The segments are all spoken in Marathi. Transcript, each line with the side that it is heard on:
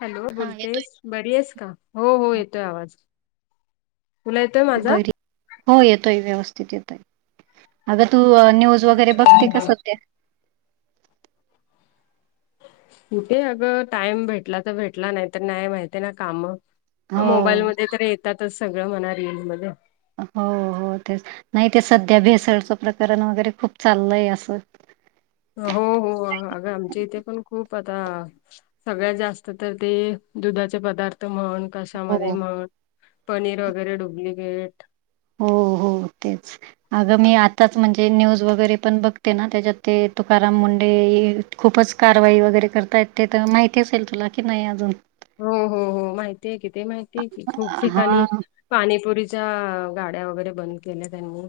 left: हॅलो
right: हा येतोय
left: बोलतेस बरी आहेस का हो हो येतोय आवाज तुला येतोय माझा
right: बरी हो येतोय व्यवस्थित येतोय अग तू न्यूज वगैरे बघती का संध्या
left: कुठे अगं टाईम भेटला तर भेटला नाहीतर नाही माहितीये ना काम
right: हो
left: मोबाईलमध्ये तर येतातच सगळं म्हणा रीलमध्ये
right: हो हो तेच नाही ते सध्या भेसळचं प्रकरण वगैरे खूप चाललंय असं
left: हो हो अगं आमच्या इथे पण खूप आता सगळ्यात जास्त तर ते दुधाचे पदार्थ म्हण
right: हो
left: कशामध्ये म्हण पनीर वगैरे डुप्लिकेट
right: हो हो तेच अगं मी आताच म्हणजे न्यूज वगैरे पण बघते ना त्याच्यात ते तुकाराम मुंडे ए खूपच कारवाई वगैरे करतायेत ते तर माहिती असेल तुला की नाही अजून
left: हू हू हू माहितीये की ते माहितीये की खूप ठिकाणी
right: हा
left: पाणीपुरीच्या गाड्या वगैरे बंद केल्या त्यांनी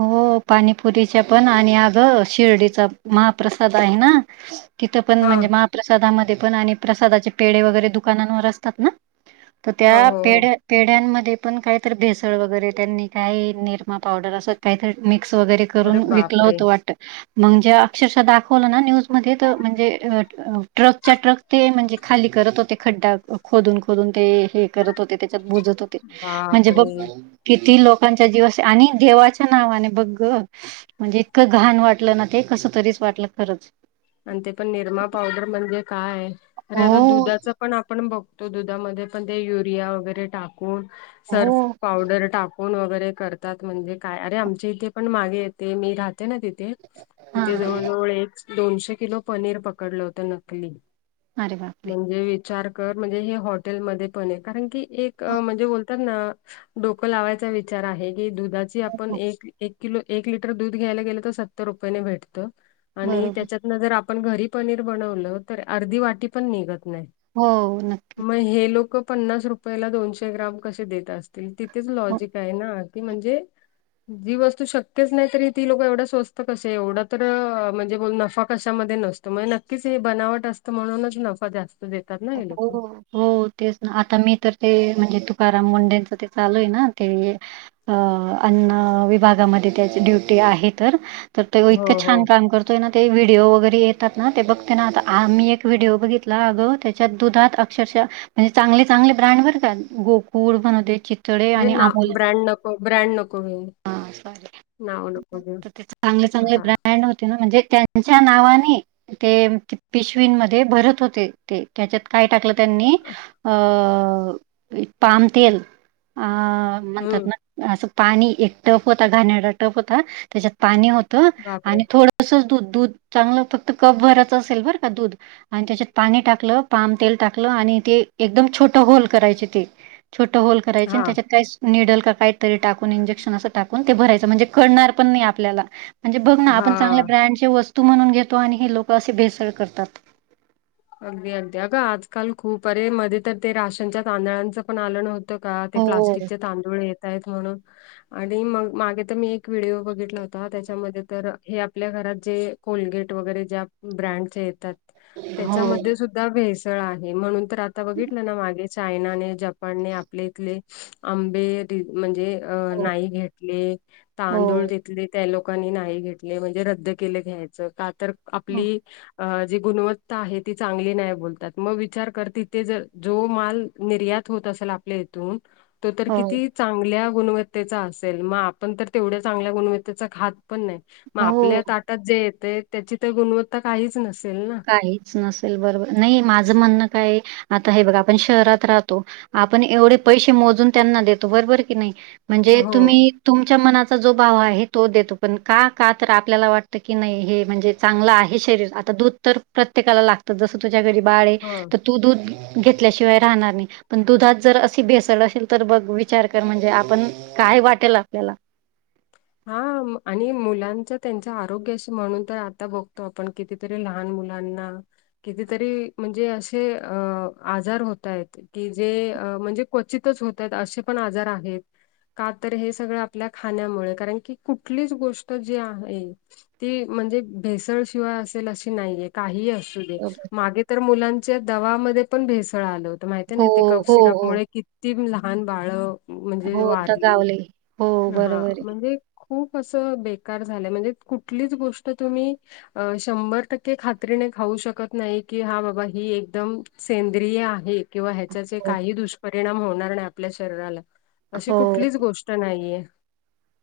right: हो पाणीपुरीच्या पण आणि अग शिर्डीचा महाप्रसाद आहे ना
left: [inaudible]
right: तिथं पण
left: हा
right: म्हणजे महाप्रसादामध्ये पण आणि प्रसादाचे पेढे वगैरे दुकानांनवर असतात ना तर
left: हो
right: त्या
left: हो हो
right: पेढ्यात पेढ्यांमध्ये पण काही तर भेसळ वगैरे त्यांनी काही निरमा पावडर असं ते. काही तरी मिक्स वगैरे
left: अरे
right: करून विकलं
left: बापरे
right: होतं वाटतं. मग जेव्हा अक्षरशः दाखवलं ना न्यूज मध्ये तर म्हणजे अ अ ट्रकच्या ट्रक- ते म्हणजे खाली करत होते खड्डा खोदून खोदून ते हे करत होते त्याच्यात बुजत हो ते म्हणजे बघ
left: बापरे
right: किती लोकांच्या जीवाशी आणि देवाच्या नावाने बघ ग म्हणजे इतकं घाण वाटलं ना ते कस तरीच वाटलं खरंच.
left: आणि ते पण निरमा पावडर म्हणजे काय अरे
right: हो
left: आता दुधाचं पण पण आपण बघतो दुधामध्ये पण ते युरिया वगैरे टाकून सर्फ
right: हो
left: पावडर टाक फोन वगैरे करतात म्हणजे काय अरे आमच्या इथे पण मागेये ते मी राहते ना तिथ ते
right: हा
left: तिथे जवळ जवळ एक दोनशे किलो पनीर पकडलं होत नकली.
right: अरे बापरे
left: म्हणजे विचार कर म्हणजे हे हॉटेलमध्ये पनीर, कारण की एक
right: हो
left: अ म्हणजे बोल तर ना डोकं लावायचा विचार आहे की दुधाची आपण
right: हो.
left: एक ली एक किलो एक लिटर दूध घ्यायला गेलं तर सत्तर रुपयेने भेटतं आणि
right: बरोबर
left: त्याच्यात जर आपण घरी पनीर बनवलं तर अर्धी वाटी पण निघत नाही.
right: हो नक्कीच
left: मग हे लोकं पन्नास रुप पयला दोनशे ग्राम कसे देत असतील तिथेच
right: हो.
left: लॉजिक आहे ना की म्हणजे जी वस्तू शक्यच नाही तरी ती लोकं एवढं स्वस्त कसे एवढं तर अ म्हणजे बोल नफा कशामध्ये नसतो, म्हणजे नक्कीच हे बनावट असतं म्हणूनच नफा जास्त देतात ना हे लोकं.
right: हो. हो तेच ना आता मी तर ते म्हणजे तुकाराम मुंडेच ते चालू आहे ना ते अ अन्न विभागामध्ये त्याची ड्युटी आहे तर तर तेव
left: हो
right: इतकं
left: हो
right: छान काम करतो. येतोय ना ते व्हिडिओ वगैरे येतात ना ते बघते ना आता आ मी एक व्हिडिओ बघितला अगं त्या च्या दुधात अक्षरशः म्हणजे चांगले चांगले ब्रँड बरं का गोकुळ म्हणू देत चित
left: हे ना ब्रँड नको ब्रँड नको हे
right: हां तर ते चांगले चांगले
left: हा
right: ब्रँड होते ना म्हणजे त्यान त्यांच्या नावानी ते पिशवींमध्ये भरत होते ते त्याच्यात काय टाकलं. त्यांनी अ पाम तेल अं म्हणतात
left: हम्म
right: ना- असं पाणी एक टफ होता घाणेरडा टफ होता त्याच्यात पाणी होतं
left: बापरे
right: आणि थोडं तसंच दूध दूध चांगलं फक्त कप भरचं असेल बरं का दूध आणि त्याच्यात पाणी टाकलं पाम तेल टाकलं आणि ते एकदम छोट होल करायचे ते छोट होल करायचे
left: हा
right: न त्याच्यात काय सु निडल काही तरी टाकून इंजेक्शन असं टाकून ते भरायचं, म्हणजे कळणार पण नाही आपल्याला म्हणजे बघना आपण
left: हा
right: चांगल्या ब्रँडचे च्या वस्तू म्हणून घेतो आणि हे लोक असे भेसळ करतात.
left: अगदी अगदी अगं आजकाल खूप अरे मध्ये तर ते राशनच्या तांदळांचं पण आलं नव्ह का ते
right: हो.
left: प्लास्टिकचे तांदूळ येतायत म्हणून. आणि मग मागे तर मी एक व्हिडिओ बगीतला होता त्यांच्यामध्ये तर हे आपल्या घरात जे, कोलगेट वगेरे ज्या ब्रँडच्या येतात.
right: हो,
left: त्यांच्यामध्ये सुद्धा भेसळ आहे म्हणून तर आता बघितलं ना मागे चायनाने जपान. जपान ने आपल्या इतले आंबे म्हणजे अ नाइ घेतले
right: हो,
left: तांदूळ घेतले त्या लोक नाही घेतले म्हणजे रद्द केले घ्यायचं, का तर
right: हो,
left: आपली ज गुणवत्ता, आहे ती चांगली नाइ बोलतात मग विचार कर त ते जर जो माल निर्यात होत असेल आपल्या- तुन तर
right: हो,
left: किती चांगल्या गुणवत्तेचा असेल म आपण तर तेवडया चांगल्या गुणवत्तेचा खात पण नाई. म आपल्या
right: हो.
left: ताटात जे येतय त्याची तर गुणवत्ता काइच नसेल ना.
right: काहीच नसेल बरोबर नाही माझं म्हणणं काय आता हे बघा आपण शहरात राहतो. आपण एवडे पैशे मोजून त्यांना देतो, बरोबर हाय की नाई मणजे
left: हो
right: तुम्ही तुमच्या मनाचा जो बाव आहे तो देतो, पण का का तर आपल्याला वाटतं की, नाई हे म्हणजे चांगलं आहे शरीर, आता दूद तर प्रत्येकाला लागतं, जस तुज्या घरी बाळ
left: ह
right: हाय तू दूध घेतल्याशिवाय राहणार नाई पण दुधात जर अशी भेसळ असेल तर, बघ विचार कर म्हणजे आपण काय वाटेल आपल्याला.
left: हा आणि मुलांच त्यांच आरोग्याशी, म्हणून तर आता बगतो आपण कितीतरी लहान मुलांना कितीतरी मणजे असे अ आजार होतायेत. कि जे अ मणजे क्वचितच होतायेत, असे पण आजार आहेत. का तर, हे सगळं आपल्या खाण्यामुळे कारण की, कुठलीच गोष्ट जी आहे ते मणजे भेसळशिवाय असेल, अशी नाहीये काहीही अ सुदे
right: बरोबर.
left: मागे तर, मुलांच्या दवामदे पण भेसळ आलं हो माहिती नाइ, ते कप
right: हो,
left: सिरप
right: हो.
left: मुळे किती लहान बाळ मणजे
right: हो
left: वारली.
right: दगावले. हो
left: हा.
right: बरोबर आहे.
left: हे खूप अस बेकार झालंय म्हणजे कुटलीच गोष्ट तुम्ही अ शंबर टक्के खात्रीने खाऊ शकत नाइ की, हा बाबा ही एकदम सेंद्रिय आहे. किंवा ह्याच्याचे
right: हो,
left: काही दुष्परिणाम होणार नाय आपल्या शरीराला, अशी
right: हो.
left: कुटलीच गोष्ट ट नाइये.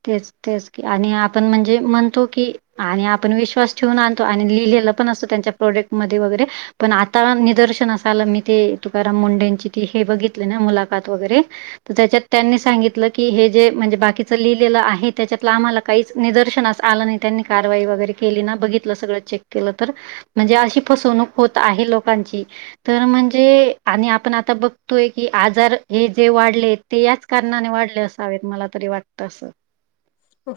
right: तेच, तेच की आणि आपण मणजे मणतो की आणि आपण विश्वास ठेवून आणतो आणि लिहिलेला पण असतो, त्यांच्या प्रोडक्टमदे वैगेरे. पण आता निदर्शनास आलं, मी ते तुकाराम मुंडेची ती हे बगीतली ना, मुलाकात वगेरे तर त्याच्यात त्यांनी सांगितलं की, हे जे मणजे बाकीचं लिह लेल आहे, त्याच्यात आम्हाला काहीच निदर्शनास आलं नाही. त्यांनी कारवाई वगैरे केली ना, बगीतलं सगळं चेक केलं तर म्हणजे आशी फसवणूक होत आहे लोकांची. तर मणजे आणि आपण आता बगतोय की, आजार हे जे वाडलेत ते याच कारणाने वाडले असावेत, मला तरी वाटतं असं.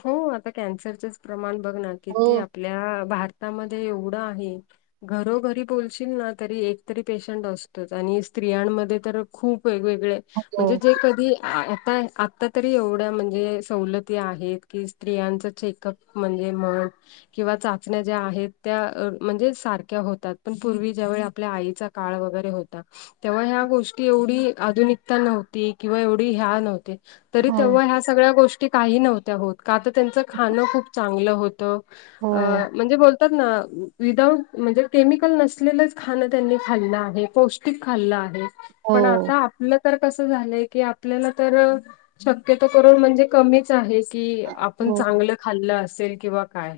left: हो आता कॅन्सरचच प्रमाण बगना,
right: हो,
left: किती आपल्या भार तामदे एवड आहे घरोघरी बोलशील ना, तरी एकतरी पेशंट असतोच आणि स्त्रियांमध्ये तर खूप वेगवेगळे
right: हो,
left: मणजे जे कधी आ आता तरी एवढ्या म्हणजे सवलती आहेत कि स्त्रियांच चेकअप म्हणजे म किंवा चाचण्या ज्या आहेत, त्या मणजे सारख्या होतात, पण पूर्वी ज्या वेळी आपल्या आईचा काळ वगेरे होता. तेव्हा ह्या गोष्टी एवडी आधुनिकता नव्हती किंवा एवढी ह्या नव्हते तरी
right: हो,
left: तेव्हा ह्या सगळ्या गोष्टी काही नव्हत्या होत, का तर? त्यांच खाणं खूप चांगलं होतं. अ
right: हो,
left: म्हणजे बोल तात ना, विदाऊट म्हणजे केमिकल नसलेलंच खाणं त्यांनी खाल्लं आहे, पौष्टिक खाल्लं आहे. पण आता
right: हो,
left: आपलं तर कसं झालंय की, आपल्याला तर शक्यतो करून म्हणजे कमीच आहे. कि आपण
right: हो.
left: चांगलं खाल्लं असेल किंवा काय?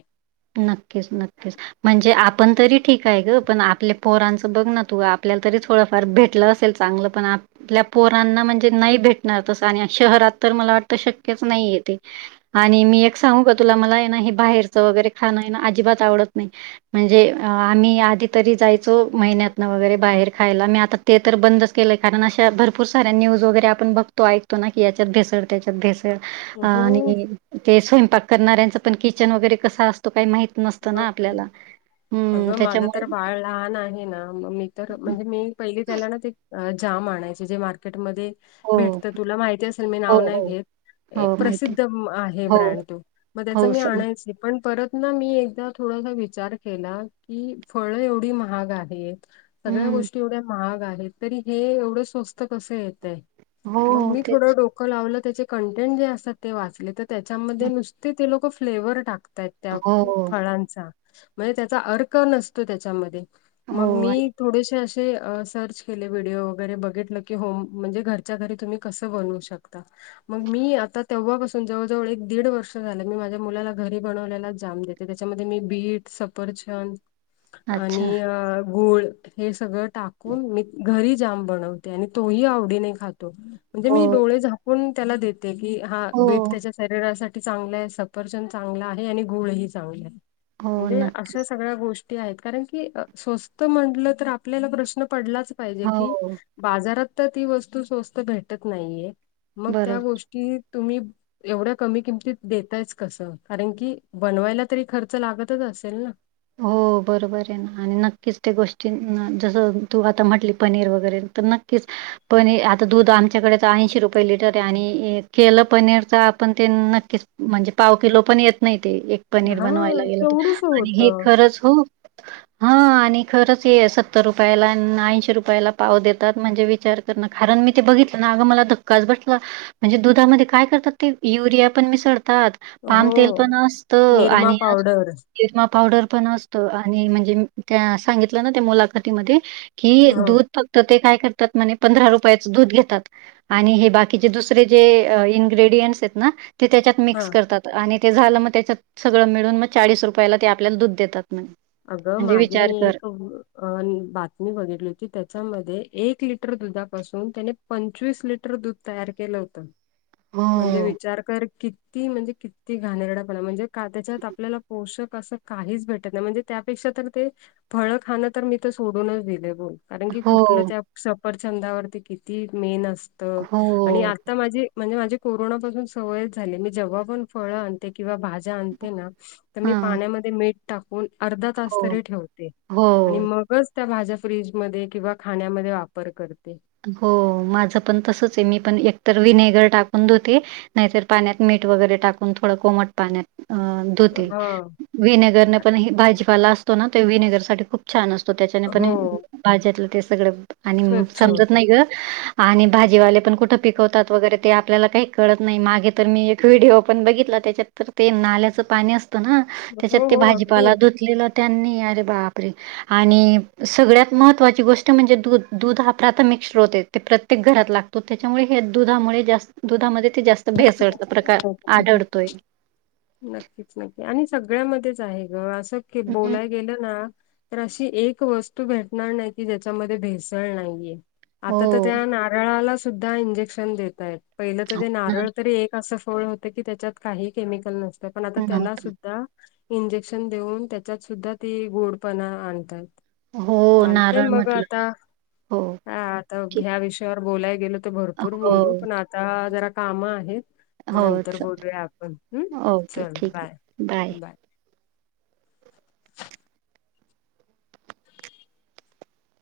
right: नक्कीच नक्कीच. म्हणजे आपण तरी ठीक आहे ग, पण आपल्या पोरांच बघ ना तू, आपल्याला तरी थोडंफार भेटलं असेल चांगलं पण, आप आपल्या पोरांना म्हणजे नाही भेटणार तस आणि शहरात तर, मला वाटत शक्यच नाहीये तेे. आणि मी एक सांगू का तुला? मला आहे ना हे बाहेरच वगैरे खाणं आहे ना, अजिबात आवडत नाही. म्हणजे अ आम्ही आधी तरी जायचो महिन्यातन वगैरे बाहेर खायला मी आता ते तर बंदच केलं कारण अशा भरपूर साऱ्या न्यूज वगैरे आपण बघतो ऐकतो ना की याच्यात भेसड त्याच्यात भेस
left: हो.
right: आणी ते स्वयंपाक करणार्यांचं पण किचन वगैरे कसा असतो का माहि
left: मग काय अगं माझं तर
right: त्याच्यामुळे
left: बाळ लहान आहे ना अ म मी तर म्हणजे मी पईले त्याला ना ते जाम आणायचे जे मार्केटमध्ये
right: हो,
left: भेटतं तुला माहिती असेल मी
right: हो,
left: नाव नाय
right: हो,
left: घेत.
right: हो, माहिती.
left: प्रसिद्ध म आहे
right: हो,
left: ब्रँड तू म त्याचं
right: हो,
left: मी
right: समज
left: आणायची पण परत म मी एकदा थोडंसा विचार केला की फळं एवढी महाग आहे सगळ्या
right: हं.
left: गोष्टी एवढ्या महाग आहे, तरी हे एवढं स्वस्तं कसं येतंय.
right: हो,
left: मग मी थोडं
right: तेच.
left: डोकं लावलं त्याचे कंटेंट जे असता ते वाचले त त्याच्यामध्ये नुसते ते लोक फ्लेवर टाकतायत त्या
right: हो,
left: -ळांचा म्हणजे त्याचा अर्क नसतोय त्याच्यामध्ये.
right: हो,
left: मग
right: आणि
left: मी थोडेसे असे अ सर्च केले व्हिडिओ वगैरे बघितलं की हो म्हणजे घरच्या घरी तुम्ही कसं बनवू शकता. मग मी आता तेव्हापासून जवळजवळ एक दीड वर्ष झालं मी माझ्या मुलाला घरी बनवल्याला जाम देत् त त्याच्यामध्ये मी बीट सफरचंद आणि
right: अच्छा.
left: अ गूळ हे सगळं टाकून मी घरी जाम बनवते आणि तोही आवडीने खातो म्हणजे
right: हो,
left: मी डोळे झाक् -कुण त्याला देते की हा बीट
right: हो.
left: त्याच्या शरीरासाठी चांगलंय, सफरचंन चांगलं आहे आणि गुळही चांगले
right: हो
left: म्हणजे
right: नक्की
left: असस् सागळ्या गोष्टी आहेत कारण की अ स्वस्त म्हंटलं तर आपल्याला प्रश्न पडलाच् पायजे
right: हो
left: की बाजारात त ती वस्तू स्वस्त भेटत नाईये मग त्या
right: बरोबर
left: गोष्ट् की तुम्ही एवढ्या कमी किमतीत देतायच कसं कारण की बनवायला तरी खर्च लागतंच असेल न.
right: हो. बरोंबरे ना आणि नक्कीच त्या गोष्टी जसं तू आता म्हटली पनीर वगैरे त नक्कीच् पनी आता दूध आमच्याकडे त ऐंशी रुपये लिटरे आणि केलं पनीरच आपण ते नक्कीच् म्हणजे पाव किलो पण येत नई ते एक पनीर
left: हा
right: बनवायला गेलं त
left: केवढूस
right: आणि हे
left: होतं.
right: खरंच हो हा आणि खरचे सत्तर रुपयाला न ऐंशी रुपयाला पाव देतात म्हणजे विचार तर न कारण मी ते बघितलं ना अगं मला धक्काच बसला. म्हणजे दुधामध्ये काय करतात ते युरिया पण मिसळतात पाम तेल पण
left: हो.
right: असतं
left: निरमा
right: आणि अजु
left: पावडर
right: निरमा पावडर पण असतो आणि म्हणजे त्या सांगितलं ना त्या मुलाखतीमध्ये कि
left: ह
right: दूध फक्त ते काय करतात म्हणे पंधरा रुपयाचं दूध घेतात आणि हे बाकीचे दुसरे जे इन्ग्रेडियंट्सेत ना ते त्याच्यात
left: हा
right: मिक्स करतात आणि ते झालं म त्याच्यात सगळं मिळून म चाळीस रुपयाला ते आपल्याला दूध देतात म्हण्
left: अगं मागे मी एक अन बातमी बघितली होती त्याच्यामध्ये एक लिटर दुधापासून त्याने पंचवीस लिटर दूध तयार केलं होतं. म्हणजे
right: हो,
left: विचार कर किती म्हणजे किती घाणेरडापणा म्हणजे का त्याच्यात आपल्याला पोषक असं काहीच भेटत नाई म्हणजे त्यापेक्षा तर ते फळं खाणं तर मी त सोडूनच दिले बोल कारण की
right: हो,
left: कुठलं त्या सफरचंदावरती किती मेन असतं
right: हो,
left: आणि आ ता माझी म्हणजे माझी कोरोनापासून सवय झाली मी जेव्हा पण फळं आणते किंवा भाज् आणते ना त मी
right: हां.
left: पाण्यामध्ये मीठ टाकून अर्धा तास
right: हो,
left: तरी ठेवते आणि
right: हो,
left: मगच त्या भाज्या फ्रीजमध्ये किंवा खाण्यामध्ये वापर करते.
right: हो माझं पण तसंच आहे मी पण एकतर विनेगर टाकून धुते नाहीतर पाण्यात मीठ वगैरे टाकून थोडं कोमट पाण्यात अ धुते.
left: हा
right: व्हिनेगर ने पण
left: कारण-
right: भाजीपाला असतो ना व्हिनेगर साठी खूप छान असतो त्याच्याने पण
left: हो
right: भाज्यातलं ते सगळं आणि
left: स्वच्छ
right: समजत
left: होत.
right: नाही आणि भाजीवाले पण कुठं पिकवतात वगैरे ते आपल्याला काही कळत नाही माग तर मी एक व्हिडिओ पण बघितला त्याच्यात तर ते नाल्याचं पाणी असतं ना त्याच्यात
left: हो
right: ते
left: हो अगदी.
right: भाजीपाला धुतलेलं त्यांनी, अरे बाप रे! आणि सगळ्यात महत्त्वाची गोष्ट म्हणजे दूध, दूध हा प्राथमिक स्रोत आहे ते प्रत्येक घरात लागतो त्याच्यामुळे हे दुधामुळे जास्त दुधामध्ये ते जास्त भेसळचा
left: जास्त
right: प्रकार
left: महत्वाचं.
right: आढळतोय.
left: नक्कीच नक्की. आणि सगळ्यामध्येच आहे गं असं
right: हं.
left: बोलाय गेलं ना तर अशी एक वस्तू भेटणार नाही की ज्याच्यामध्ये भेसळ नाहीये.
right: हो.
left: आता तर त्या नारळाला सुद्धा इंजेक्शन देतायेत पहिलं तर
right: हो
left: ते नार
right: ना.
left: तरी एक असं फळ होतं की त्याच्यात काही केमिकल नसतं पण आता त्याला
right: नव्हतं.
left: सुद्धा इंजेक्शन देऊन त्याच्यात सुद्धा ती गोडपणा आणतात.
right: हो,
left: चालतय
right: नारळ
left: मग
right: म्हटलं.
left: आता.
right: हो,
left: ह तर
right: ठीक.
left: ह्या विषयावर बोलायला गेलो तर भरपूर
right: हो,
left: बोलू पण आता जरा कामं आहेत. मग
right: हो.
left: नंतर
right: च
left: बोलूया आपण हम्म
right: ओके
left: चल
right: ठीक
left: बाय,
right: आहे.
left: बाय.